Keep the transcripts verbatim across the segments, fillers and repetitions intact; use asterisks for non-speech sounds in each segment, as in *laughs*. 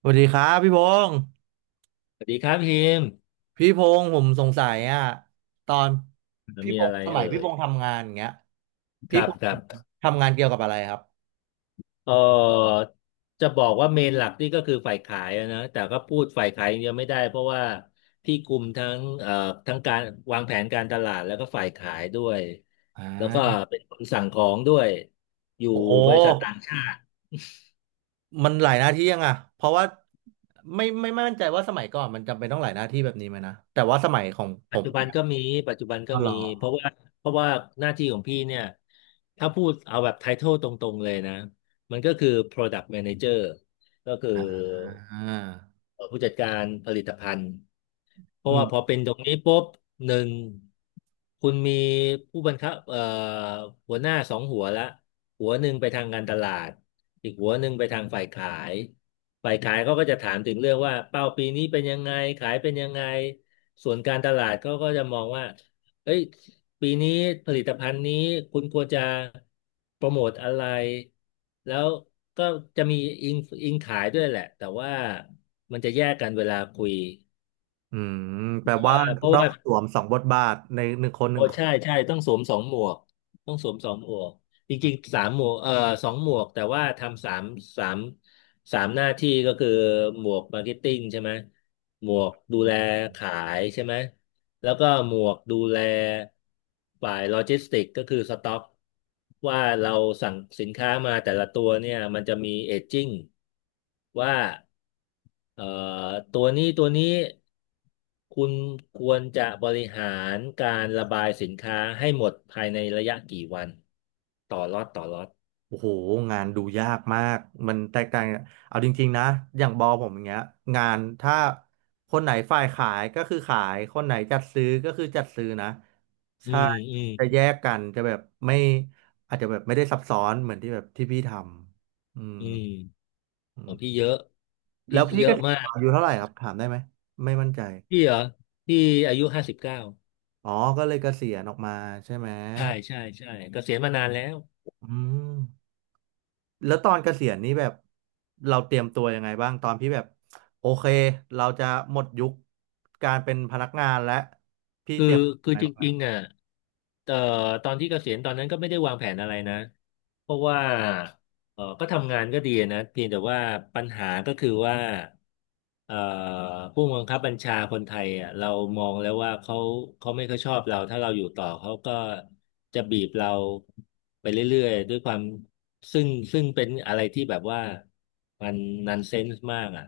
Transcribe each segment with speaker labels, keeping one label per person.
Speaker 1: สวัสดีครับพี่พงษ์
Speaker 2: สวัสดีครับพิมพ์
Speaker 1: พี่พงษ์ผมสงสัยอ่ะตอนพี่
Speaker 2: มี
Speaker 1: พ
Speaker 2: อะ
Speaker 1: งษ์
Speaker 2: ไร
Speaker 1: สมัย
Speaker 2: เอ่
Speaker 1: พี่
Speaker 2: ย
Speaker 1: พงษ์ทำงานอย่างเงี้ย
Speaker 2: ค
Speaker 1: พี่
Speaker 2: รับ
Speaker 1: พง
Speaker 2: ค
Speaker 1: ษ์
Speaker 2: รับ
Speaker 1: ทำงานเกี่ยวกับอะไรครับ
Speaker 2: เออจะบอกว่าเมนหลักนี่ก็คือฝ่ายขายอะนะแต่ก็พูดฝ่ายขายอย่างเดียวไม่ได้เพราะว่าพี่คุมทั้งเอ่อทั้งการวางแผนการตลาดแล้วก็ฝ่ายขายด้วย
Speaker 1: อ่
Speaker 2: แล้วก็
Speaker 1: า
Speaker 2: เป็นคนสั่งของด้วยอยู่
Speaker 1: โอ้โห
Speaker 2: บริษัทต่างชาติ
Speaker 1: มันหลายหน้าที่ยังอ่ะเพราะว่าไม่ไม่ไมมั่นใจว่าสมัยก่อนมันจำเป็นต้องหลายหน้าที่แบบนี้ไหมนะแต่ว่าสมัยของผ
Speaker 2: ปัจ
Speaker 1: ม
Speaker 2: จุบัน
Speaker 1: เนี่ย
Speaker 2: ก็มี ปัจจุบันก็
Speaker 1: ก็ร
Speaker 2: มี
Speaker 1: อ
Speaker 2: เพราะว่าเพราะว่าหน้าที่ของพี่เนี่ย ถ้าพูดเอาแบบไททลตรงๆเลยนะ มันก็คือ Product Manager ก็คือ
Speaker 1: อ่า
Speaker 2: ผู้จัดการผลิตภัณฑ์ เพราะ
Speaker 1: อื
Speaker 2: ว่าพอ
Speaker 1: ม
Speaker 2: เป็นตรงนี้ปุ๊บหนึ่งคุณมีผู้บังคับเอ่อหัวหน้าสองหัวละหัวหนึ่งไปทางการตลาดอีกหัวหนึ่งไปทางฝ่ายขายฝ่ายขายเขาก็จะถามถึงเรื่องว่าเป้าปีนี้เป็นยังไงขายเป็นยังไงส่วนการตลาดเขาก็จะมองว่าเอ้ยปีนี้ผลิตภัณฑ์นี้คุณควรจะโปรโมทอะไรแล้วก็จะมีอิงอิงขายด้วยแหละแต่ว่ามันจะแยกกันเวลาคุย
Speaker 1: อืมแปล
Speaker 2: เพราะ
Speaker 1: ว่า
Speaker 2: ว่าเพราะ
Speaker 1: ต้
Speaker 2: ว่า
Speaker 1: องสวมสองบทบาทในหนึ่งคนห
Speaker 2: โอ้
Speaker 1: นึ่งคน
Speaker 2: ใช่ใช่ต้องสวมสองหมวกต้องสวมสองหมวกจริงๆสามหมวกเอ่อสองหมวกแต่ว่าทำสามสามสามหน้าที่ก็คือหมวกมาร์เก็ตติ้งใช่ไหมหมวกดูแลขายใช่ไหมแล้วก็หมวกดูแลฝ่ายโลจิสติกก็คือสต็อกว่าเราสั่งสินค้ามาแต่ละตัวเนี่ยมันจะมีเอจจิ้งว่า เอ่อตัวนี้ตัวนี้คุณควรจะบริหารการระบายสินค้าให้หมดภายในระยะกี่วันต่อล็อตต่อล็อต
Speaker 1: โอ้โหงานดูยากมากมันแตกต่างเอาจริงๆนะอย่างบอผมอย่างเงี้ยงานถ้าคนไหนฝ่ายขายก็คือขายคนไหนจัดซื้อก็คือจัดซื้อนะ
Speaker 2: อื
Speaker 1: ใช่
Speaker 2: มอืม
Speaker 1: จะแยกกันจะแบบไม่อาจจะแบบไม่ได้ซับซ้อนเหมือนที่แบบที่พี่ทำอืม
Speaker 2: อืม
Speaker 1: อื
Speaker 2: ของพี่
Speaker 1: ม
Speaker 2: เยอะ
Speaker 1: แล้
Speaker 2: พี่
Speaker 1: วพี่
Speaker 2: เย
Speaker 1: ก็
Speaker 2: อะมาก
Speaker 1: อายุเท่าไหร่ครับถามได้ไหมไม่มั่นใจ
Speaker 2: พี่เหรอพี่อายุห้าสิบเก้า
Speaker 1: อ๋อก็เลยเกษียณออกมาใช่ไหม
Speaker 2: ใช่ใช่ใช่เกษียณมานานแล้ว
Speaker 1: อืม แล้วตอนเกษียณนี่แบบเราเตรียมตัวยังไงบ้างตอนพี่แบบโอเคเราจะหมดยุคการเป็นพนักงานและ
Speaker 2: คือคือ
Speaker 1: ไง
Speaker 2: จ
Speaker 1: บ้างครั
Speaker 2: ริงๆ
Speaker 1: บ
Speaker 2: อ่ะเอ่อตอนที่เกษียณตอนนั้นก็ไม่ได้วางแผนอะไรนะเพราะว่า เออก็ทำงานก็ดีนะเพียงแต่ว่าปัญหาก็คือว่าเอ่อผู้บังคับบัญชาคนไทยอ่ะเรามองแล้วว่าเขาเขาไม่ค่อยชอบเราถ้าเราอยู่ต่อเขาก็จะบีบเราไปเรื่อยๆด้วยความซึ่งซึ่งเป็นอะไรที่แบบว่ามันนันเซนส์มากอ่ะ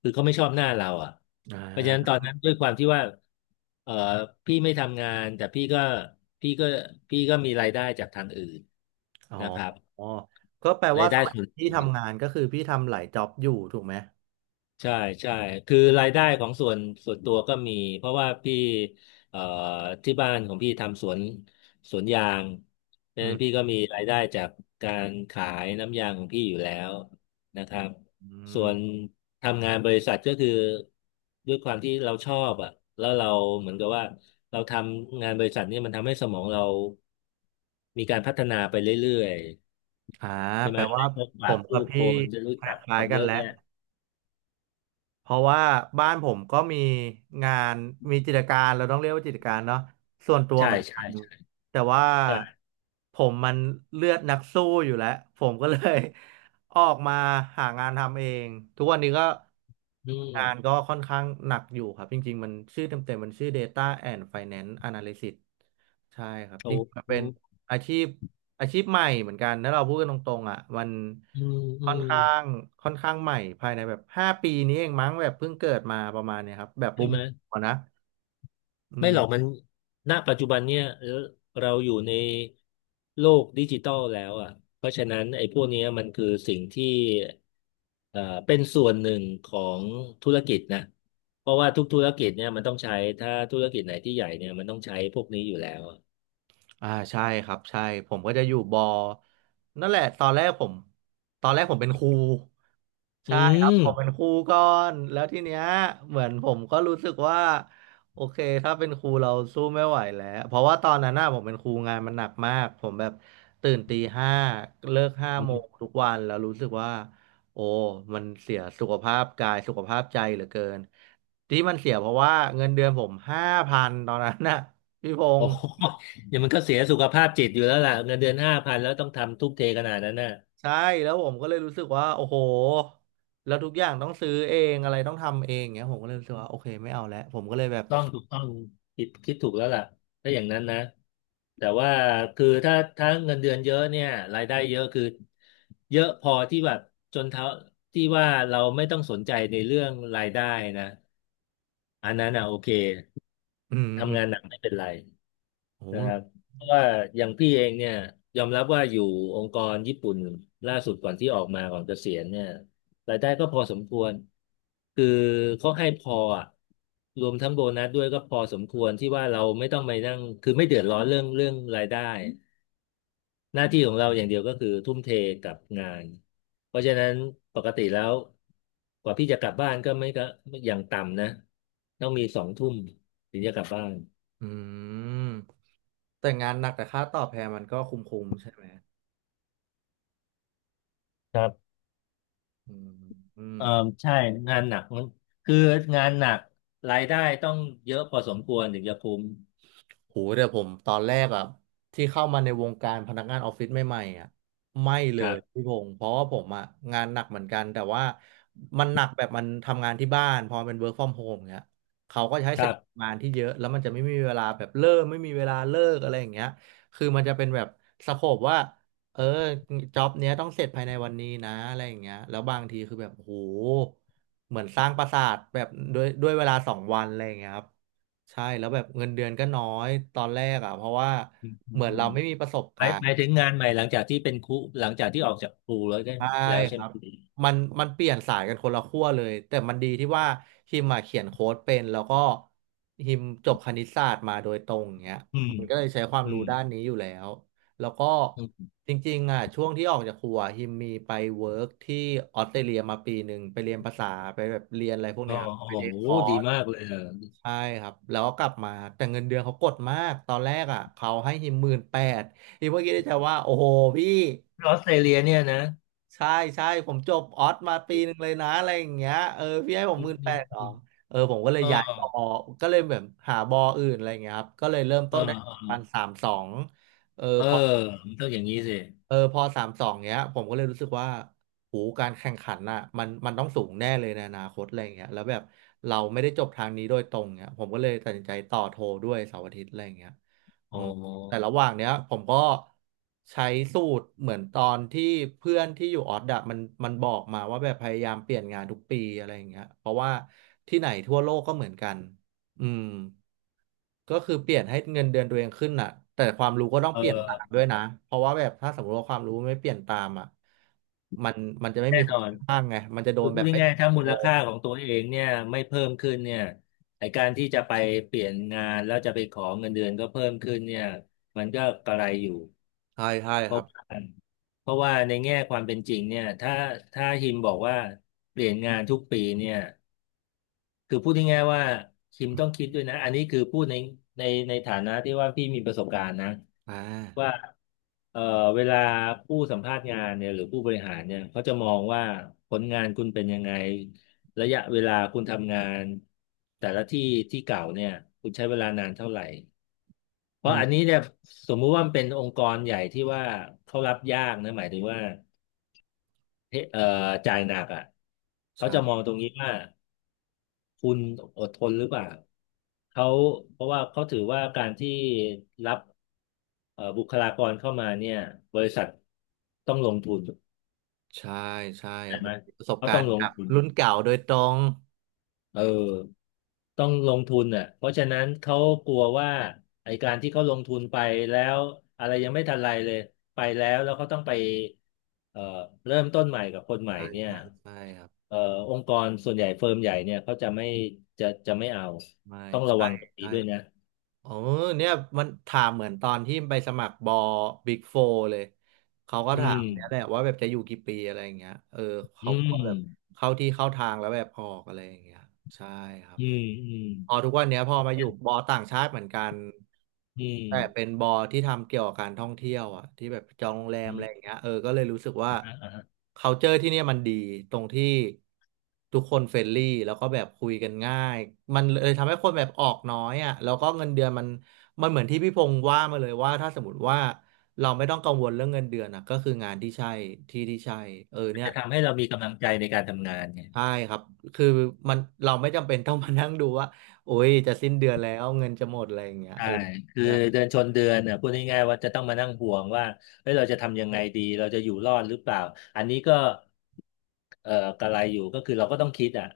Speaker 2: คือเขาไม่ชอบหน้าเราอ่ะ
Speaker 1: อ่
Speaker 2: เพราะฉะนั้นตอน
Speaker 1: า
Speaker 2: นั้นด้วยความที่ว่าเออพี่ไม่ทำงานแต่พี่ก็พี่ก็พี่ก็มีรายได้จากทางอื่น
Speaker 1: อ๋อ
Speaker 2: นะครับ
Speaker 1: อ๋อก็แปล
Speaker 2: รา
Speaker 1: ว่า
Speaker 2: ย
Speaker 1: ส
Speaker 2: ได้
Speaker 1: มัย
Speaker 2: ส่วน
Speaker 1: ที่
Speaker 2: ตัว
Speaker 1: ทำงานก็คือพี่ทำหลายจ็อบอยู่ถูกไหม
Speaker 2: ใช่ใช่คือรายได้ของส่วนส่วนตัวก็มีเพราะว่าพี่เอ่อที่บ้านของพี่ทำสวนสวนยางเพราะ
Speaker 1: อื
Speaker 2: ฉะนั้
Speaker 1: ม
Speaker 2: นพี่ก็มีรายได้จากการขายน้ำยางของพี่อยู่แล้วนะครับ
Speaker 1: อ
Speaker 2: ส่ว
Speaker 1: ม
Speaker 2: นทำงานบริษัทก็คือด้วยความที่เราชอบอ่ะแล้วเราเหมือนกับว่าเราทำงานบริษัทเนี่ยมันทำให้สมองเรามีการพัฒนาไปเรื่อย
Speaker 1: อ่า
Speaker 2: ๆใช่
Speaker 1: แป
Speaker 2: ไหม
Speaker 1: ลว่า
Speaker 2: ได้พบ
Speaker 1: ผ
Speaker 2: ปะ
Speaker 1: มกั
Speaker 2: ผู้
Speaker 1: บ
Speaker 2: ค
Speaker 1: พี่
Speaker 2: นจะรู้
Speaker 1: ค
Speaker 2: จักค
Speaker 1: ล้าย
Speaker 2: น
Speaker 1: ๆกั
Speaker 2: เย
Speaker 1: น
Speaker 2: อะ
Speaker 1: แล้ว
Speaker 2: แยะ
Speaker 1: เพราะว่าบ้านผมก็มีงานมีกิจการเราต้องเรียกว่ากิจการเนาะส่วนตัว
Speaker 2: ใช่
Speaker 1: เหมือนกั
Speaker 2: ใช่
Speaker 1: น
Speaker 2: ใช่
Speaker 1: แต่ว่า
Speaker 2: ใช่
Speaker 1: ผมมันเลือดนักสู้อยู่แล้วผมก็เลย *laughs* ออกมาหางานทำเองทุกวันนี้ก็
Speaker 2: อื
Speaker 1: งา
Speaker 2: ม
Speaker 1: นก็ค่อนข้างหนักอยู่ครับจริงๆมันชื่อเต็มๆมันชื่อ Data and Finance Analysis ใช่ครับ
Speaker 2: โอ้
Speaker 1: จริงๆมัน
Speaker 2: อื
Speaker 1: เป็น
Speaker 2: ม
Speaker 1: อาชีพอาชีพใหม่เหมือนกันถ้าเราพูดกันตรงๆอ่ะมัน
Speaker 2: อืมอื
Speaker 1: ค่อน
Speaker 2: ม
Speaker 1: ข้างค่อนข้างใหม่ภายในแบบห้าปีนี้เองมั้งแบบเพิ่งเกิดมาประมาณเนี้ยครับ แบบบู
Speaker 2: ใช่
Speaker 1: ม
Speaker 2: ไหม
Speaker 1: ๆอะนะอื
Speaker 2: ไม่หรอก
Speaker 1: ม
Speaker 2: มันณปัจจุบันเนี่ยเออเราอยู่ในโลกดิจิตอลแล้วอ่ะเพราะฉะนั้นไอ้พวกเนี้ยมันคือสิ่งที่เอ่อเป็นส่วนหนึ่งของธุรกิจนะเพราะว่าทุกธุรกิจเนี่ยมันต้องใช้ ถ้าธุรกิจไหนที่ใหญ่เนี่ยมันต้องใช้พวกนี้อยู่แล้วอะ
Speaker 1: อ่าใช่ครับใช่ผมก็จะอยู่บอนั่นแหละตอนแรกผมตอนแรกผมเป็นครู
Speaker 2: อื
Speaker 1: ใช่ครับ
Speaker 2: ม
Speaker 1: ผมเป็นครูก่อนแล้วทีเนี้ยเหมือนผมก็รู้สึกว่าโอเคถ้าเป็นครูเราสู้ไม่ไหวแล้วเพราะว่าตอนนั้นน่ะผมเป็นครูงานมันหนักมากผมแบบตื่นตีห้าเลิกห้าโมงทุกวันแล้วรู้สึกว่าโอ้มันเสียสุขภาพกายสุขภาพใจเหลือเกินที่มันเสียเพราะว่าเงินเดือนผมห้าพันตอนนั้นน่ะพี่พง
Speaker 2: โอ้
Speaker 1: ษ์
Speaker 2: โห *laughs* เดี๋ยวมันก็เสียสุขภาพจิตอยู่แล้วล่ะเงินเดือนห้าพันแล้วต้องทำทุ่มเทขนาดนั้นน่ะ
Speaker 1: ใช่แล้วผมก็เลยรู้สึกว่าโอ้โหแล้วทุกอย่างต้องซื้อเองอะไรต้องทำเองเงี้ยผมก็เลยรู้สึกว่าโอเคไม่เอาแล้วผมก็เลยแบบ
Speaker 2: ต้องถูกต้องคิดคิดถูกแล้วล่ะถ้าอย่างนั้นนะแต่ว่าคือถ้าถ้าเงินเดือนเยอะเนี่ยรายได้เยอะคือเยอะพอที่แบบจนเท่าที่ว่าเราไม่ต้องสนใจในเรื่องรายได้นะอันนั้นอ่ะโอเค
Speaker 1: อืมอื
Speaker 2: ทำ
Speaker 1: ม
Speaker 2: งานหนักไม่เป็นไร
Speaker 1: โอ้
Speaker 2: นะครับ
Speaker 1: โห
Speaker 2: เพราะว่าอย่างพี่เองเนี่ยยอมรับว่าอยู่องค์กรญี่ปุ่นล่าสุดก่อนที่ออกมาก่อนเกษียณเนี่ยรายได้ก็พอสมควรคือเขาให้พออะรวมทั้งโบนัสด้วยก็พอสมควรที่ว่าเราไม่ต้องไปนั่งคือไม่เดือดร้อนเรื่องเรื่องรายได้หน้าที่ของเราอย่างเดียวก็คือทุ่มเทกับงานเพราะฉะนั้นปกติแล้วกว่าพี่จะกลับบ้านก็ไม่ก็อย่างต่ำนะต้องมีสองทุ่มถึงจะกลับบ้าน
Speaker 1: อืมแต่งานหนักแต่ค่าตอบแทนมันก็คุ้มๆใช่ไหม
Speaker 2: ครับ
Speaker 1: อืมอืม
Speaker 2: เออใช่งานหนักมันคืองานหนักรายได้ต้องเยอะพอสมควรถึงจะคุ้ม
Speaker 1: โหแต่ผมตอนแรกอะที่เข้ามาในวงการพนักงานออฟฟิศใหม่ๆอะไม่เล
Speaker 2: ครั
Speaker 1: ย
Speaker 2: บ
Speaker 1: พี่พงศ์เพราะว่าผมอะงานหนักเหมือนกันแต่ว่ามันหนักแบบมันทำงานที่บ้านพอมันเป็น work from home เงี้ยเขาก็จะให้
Speaker 2: ค
Speaker 1: ส
Speaker 2: รั
Speaker 1: กิล
Speaker 2: บ
Speaker 1: งานที่เยอะแล้วมันจะไม่มีเวลาแบบเลิกไม่มีเวลาเลิกอะไรอย่างเงี้ยคือมันจะเป็นแบบสโคปว่าเออจ็อบเนี้ยต้องเสร็จภายในวันนี้นะอะไรอย่างเงี้ยแล้วบางทีคือแบบโหเหมือนสร้างปราสาทแบบด้วยด้วยเวลาสองวันอะไรอย่างเงี้ยครับ ใช่แล้วแบบเงินเดือนก็น้อยตอนแรกอ่ะเพราะว่า
Speaker 2: อืมอ
Speaker 1: เหมือน
Speaker 2: ื
Speaker 1: เรา
Speaker 2: ม
Speaker 1: ไม่มีประสบ
Speaker 2: ห
Speaker 1: กา
Speaker 2: มาย
Speaker 1: ร
Speaker 2: หมา
Speaker 1: ณ์
Speaker 2: ยถึงงานใหม่หลังจากที่เป็นครูหลังจากที่ออกจากครูแล้วได้
Speaker 1: ใช่
Speaker 2: แล้ว
Speaker 1: ค
Speaker 2: ใช่ไห
Speaker 1: รั
Speaker 2: ม
Speaker 1: บมันมันเปลี่ยนสายกันคนละขั้วเลยแต่มันดีที่ว่าฮิมมาเขียนโค้ดเป็นแล้วก็ฮิมจบคณิตศาสตร์มาโดยตรงอย่างเงี้ย
Speaker 2: อืม
Speaker 1: มันก็เลยใช้ความ
Speaker 2: อื
Speaker 1: รู้
Speaker 2: ม
Speaker 1: ด้านนี้อยู่แล้วแล้วก็
Speaker 2: อืม
Speaker 1: จริงๆอ่ะช่วงที่ออกจากครัวฮิมมีไปเวิร์กที่ออสเตรเลียมาปีหนึ่งไปเรียนภาษาไปแบบเรียนอะไรพวก
Speaker 2: อ๋อ
Speaker 1: เนี้ย
Speaker 2: โอ้
Speaker 1: ไปเรียน
Speaker 2: โห
Speaker 1: คอ
Speaker 2: ดี
Speaker 1: ร์ส
Speaker 2: มากเลยเออ
Speaker 1: ใช่ครับแล้วก็กลับมาแต่เงินเดือนเขากดมากตอนแรกอ่ะเขาให้ฮิมหมื่นแปดฮิมเมื่อกี้ิดใใจว่าโอ้โหพี่
Speaker 2: ออสเตรเลียเนี่ยนะ
Speaker 1: ใช่ใช่ผมจบออสมาปีหนึ่งเลยนะอะไรอย่างเงี้ยเออพี่ให้ผม
Speaker 2: อื
Speaker 1: ห
Speaker 2: ม
Speaker 1: มื่น
Speaker 2: อื
Speaker 1: แป
Speaker 2: ม
Speaker 1: ดหรอ
Speaker 2: อืม
Speaker 1: เออผมก็เล
Speaker 2: อ๋
Speaker 1: ย
Speaker 2: อ
Speaker 1: ย้ายบอก็เลยแบบหาบออื่นอะไรอย่างเงี้ยครับก็เลยเริ่ม
Speaker 2: เ
Speaker 1: ต้นได้ประ
Speaker 2: ออ
Speaker 1: มาณสามสองเออ
Speaker 2: เออ
Speaker 1: พอ
Speaker 2: มันต้องอย่างนี้สิ
Speaker 1: เออพอสามสองเนี้ยผมก็เลยรู้สึกว่าโหการแข่งขันน่ะมันมันต้องสูงแน่เลยในอนาคตอะไรเงี้ยแล้วแบบเราไม่ได้จบทางนี้โดยตรงเนี้ยผมก็เลยตัดสินใจต่อโทด้วยเสาร์อาทิตย์อะไรเงี้ยอื
Speaker 2: โอ้
Speaker 1: ม
Speaker 2: โห
Speaker 1: แต่ระหว่างเนี้ยผมก็ใช้สูตรเหมือนตอนที่เพื่อนที่อยู่ออสอะมันมันบอกมาว่าแบบพยายามเปลี่ยนงานทุกปีอะไรเงี้ยเพราะว่าที่ไหนทั่วโลกก็เหมือนกัน อืมก็คือเปลี่ยนให้เงินเดือนตัวเองขึ้นน่ะแต่ความรู้ก็ต้อง
Speaker 2: เอ
Speaker 1: เปลี่ยนตามด้
Speaker 2: อ
Speaker 1: วยนะเพราะว่าแบบถ้าสมมติว่าความรู้ไม่เปลี่ยนตามอ่ะมันมันจะไม่
Speaker 2: แน่
Speaker 1: มีค
Speaker 2: น
Speaker 1: น
Speaker 2: อน
Speaker 1: ข้างไงมันจะโด
Speaker 2: คือ
Speaker 1: น
Speaker 2: พู
Speaker 1: แบ
Speaker 2: ด
Speaker 1: บไม่
Speaker 2: ง่ายๆถ้า
Speaker 1: โต
Speaker 2: มูลค่าของตัวเองเนี่ยไม่เพิ่มขึ้นเนี่ยไอการที่จะไปเปลี่ยนงานแล้วจะไปขอเงินเดือนก็เพิ่มขึ้นเนี่ยมันก็กระไรอยู่
Speaker 1: ใช่ใช่
Speaker 2: เพ
Speaker 1: ค
Speaker 2: ราะ
Speaker 1: รับ
Speaker 2: ว่าเพราะว่าในแง่ความเป็นจริงเนี่ยถ้าถ้าฮิมบอกว่าเปลี่ยนงานทุกปีเนี่ยคือพูดง่ายๆว่าฮิมต้องคิดด้วยนะอันนี้คือพูดในในในฐานะที่ว่าพี่มีประสบการณ์นะ
Speaker 1: อ่า
Speaker 2: ว่าเอ่อเวลาผู้สัมภาษณ์งานเนี่ยหรือผู้บริหารเนี่ยเขาจะมองว่าผลงานคุณเป็นยังไงระยะเวลาคุณทำงานแต่ละที่ที่เก่าเนี่ยคุณใช้เวลานานเท่าไหร่เพ
Speaker 1: อื
Speaker 2: ราะอัน
Speaker 1: ม
Speaker 2: นี้เนี่ยสมมุติว่ามันเป็นองค์กรใหญ่ที่ว่าเขารับยากนะหมายถึงว่าเอ่อจ่ายหนักอ่ะเขาจะมอ
Speaker 1: ใช่
Speaker 2: งตรงนี้ว่า คุณอดทนหรือเปล่าเขาเพราะว่าเขาถือว่าการที่รับเอ่อบุคลากรเข้ามาเนี่ยบริษัทต้องลงทุน
Speaker 1: ใช่ใช่
Speaker 2: ใช่
Speaker 1: โอ้โห
Speaker 2: ไหม
Speaker 1: ประสบ
Speaker 2: เขา
Speaker 1: กา
Speaker 2: ต้อ
Speaker 1: ร
Speaker 2: ง
Speaker 1: ณ์
Speaker 2: ลง
Speaker 1: กับ
Speaker 2: ทุน
Speaker 1: รุ่นเก่าโดยตรง
Speaker 2: เออต้องลงทุนอ่ะเพราะฉะนั้นเขากลัวว่าไอการที่เขาลงทุนไปแล้วอะไรยังไม่ทันไรเลยไปแล้วแล้วเขาต้องไปเอ่อเริ่มต้นใหม่กับคนใหม่
Speaker 1: ใช่
Speaker 2: เนี่ย
Speaker 1: ใช่ใช่ครับ
Speaker 2: เอ่อองค์กรส่วนใหญ่เฟิร์มใหญ่เนี่ยเขาจะไม่จะจะไม่เอา
Speaker 1: ไม่
Speaker 2: ต้องระ
Speaker 1: ใช่
Speaker 2: วังตรงนี้
Speaker 1: ใช่
Speaker 2: ด้วยนะ
Speaker 1: โอ้เนี่ยมันถามเหมือนตอนที่ไปสมัครบอบิ๊กโฟเลย เขาก็
Speaker 2: อื
Speaker 1: ถามเนี่ยแหละ
Speaker 2: ม
Speaker 1: ว่าแบบจะอยู่กี่ปีอะไรอย่างเงี้ยเออ
Speaker 2: อื
Speaker 1: เขาก็แบบ
Speaker 2: ม
Speaker 1: เข้าที่เข้าทางแล้วแบบออกอะไรอย่างเงี้ยใช่ครับ
Speaker 2: อืมอืม
Speaker 1: พอทุกวันเนี้ยพอมาอยู่บอต่างชาติเหมือนกัน
Speaker 2: อื
Speaker 1: แต่เป็น
Speaker 2: ม
Speaker 1: บอที่ทำเกี่ยวกับการท่องเที่ยวอ่ะที่แบบจองโรงแรม
Speaker 2: อื
Speaker 1: อะไรอย่าง
Speaker 2: ม
Speaker 1: เงี้ยเออก็เลยรู้สึกว่า
Speaker 2: อ่าฮะอ่าฮะ
Speaker 1: culture ที่เนี่ยมันดีตรงที่ทุกคนเฟรนลี่แล้วก็แบบคุยกันง่ายมันเลยทำให้คนแบบออกน้อยอ่ะแล้วก็เงินเดือนมันมันเหมือนที่พี่พงษ์ว่ามาเลยว่าถ้าสมมติว่าเราไม่ต้องกังวลเรื่องเงินเดือนอ่ะก็คืองานที่ใช่ที่ที่ใช่เออเนี่ย
Speaker 2: จะทำให้เรามีกำลังใจในการทำงานเนี่ย
Speaker 1: ใช่ครับ คือมันเราไม่จำเป็น *laughs* ต้องมานั่งดูว่าโอ้ยจะสิ้นเดือนแล้วเงินจะหมดอะไรอย่างเงี้ย
Speaker 2: ใช่
Speaker 1: เออ
Speaker 2: คือ
Speaker 1: ใช่
Speaker 2: เดือนชนเดือนเนี่ยพูดง่ายๆว่าจะต้องมานั่งห่วงว่าเฮ้ยเราจะทำยังไงดีเราจะอยู่รอดหรือเปล่าอันนี้ก็เอ่อกระไรอยู่ก็คือเราก็ต้องคิดอ่ะ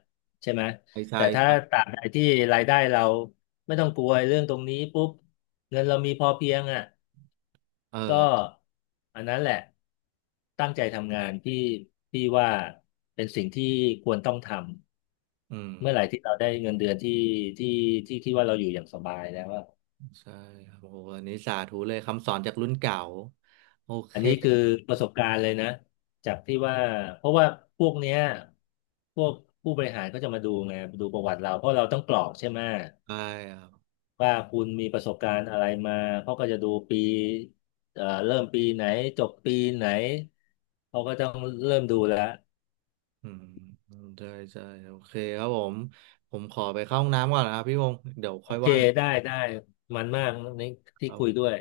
Speaker 2: ใช่ไหม
Speaker 1: ใช่ใช่
Speaker 2: แต่ถ้าตราบใดที่รายได้เราไม่ต้องกลัวเรื่องตรงนี้ปุ๊บเงินเรามีพอเพียงอ่ะ
Speaker 1: เออ
Speaker 2: ก็อันนั้นแหละตั้งใจทำงานที่ที่ว่าเป็นสิ่งที่ควรต้องท
Speaker 1: อื
Speaker 2: ำเมื่อไห
Speaker 1: ม
Speaker 2: ร่ที่เราได้เงินเดือนที่ที่ที่คิดว่าเราอยู่อย่างสบายแล้วอะ
Speaker 1: ใช่ครับโอ้โหอันนี้สาธุเลยคำสอนจากรุ่นเก่าโอเค
Speaker 2: อันนี้คือประสบการณ์เลยนะจากที่ว่าเพราะว่าพวกเนี้ยพวกผู้บริหารก็จะมาดูไงดูประวัติเราเพราะเราต้องกรอกใช่ไหม
Speaker 1: ใช่ครับ
Speaker 2: ว่าคุณมีประสบการณ์อะไรมาเขาก็จะดูปีเอ่อเริ่มปีไหนจบปีไหนเขาก็ต้องเริ่มดูแล้ว
Speaker 1: อืมใช่ใช่โอเคครับผมผมขอไปเข้าห้องน้ำก่อนนะครับพี่วงศ์เดี๋ยว
Speaker 2: โอ
Speaker 1: ค่อย
Speaker 2: เค
Speaker 1: ว่ากัน
Speaker 2: ได้ ได้ มันมากนี่ที่คุยด้วย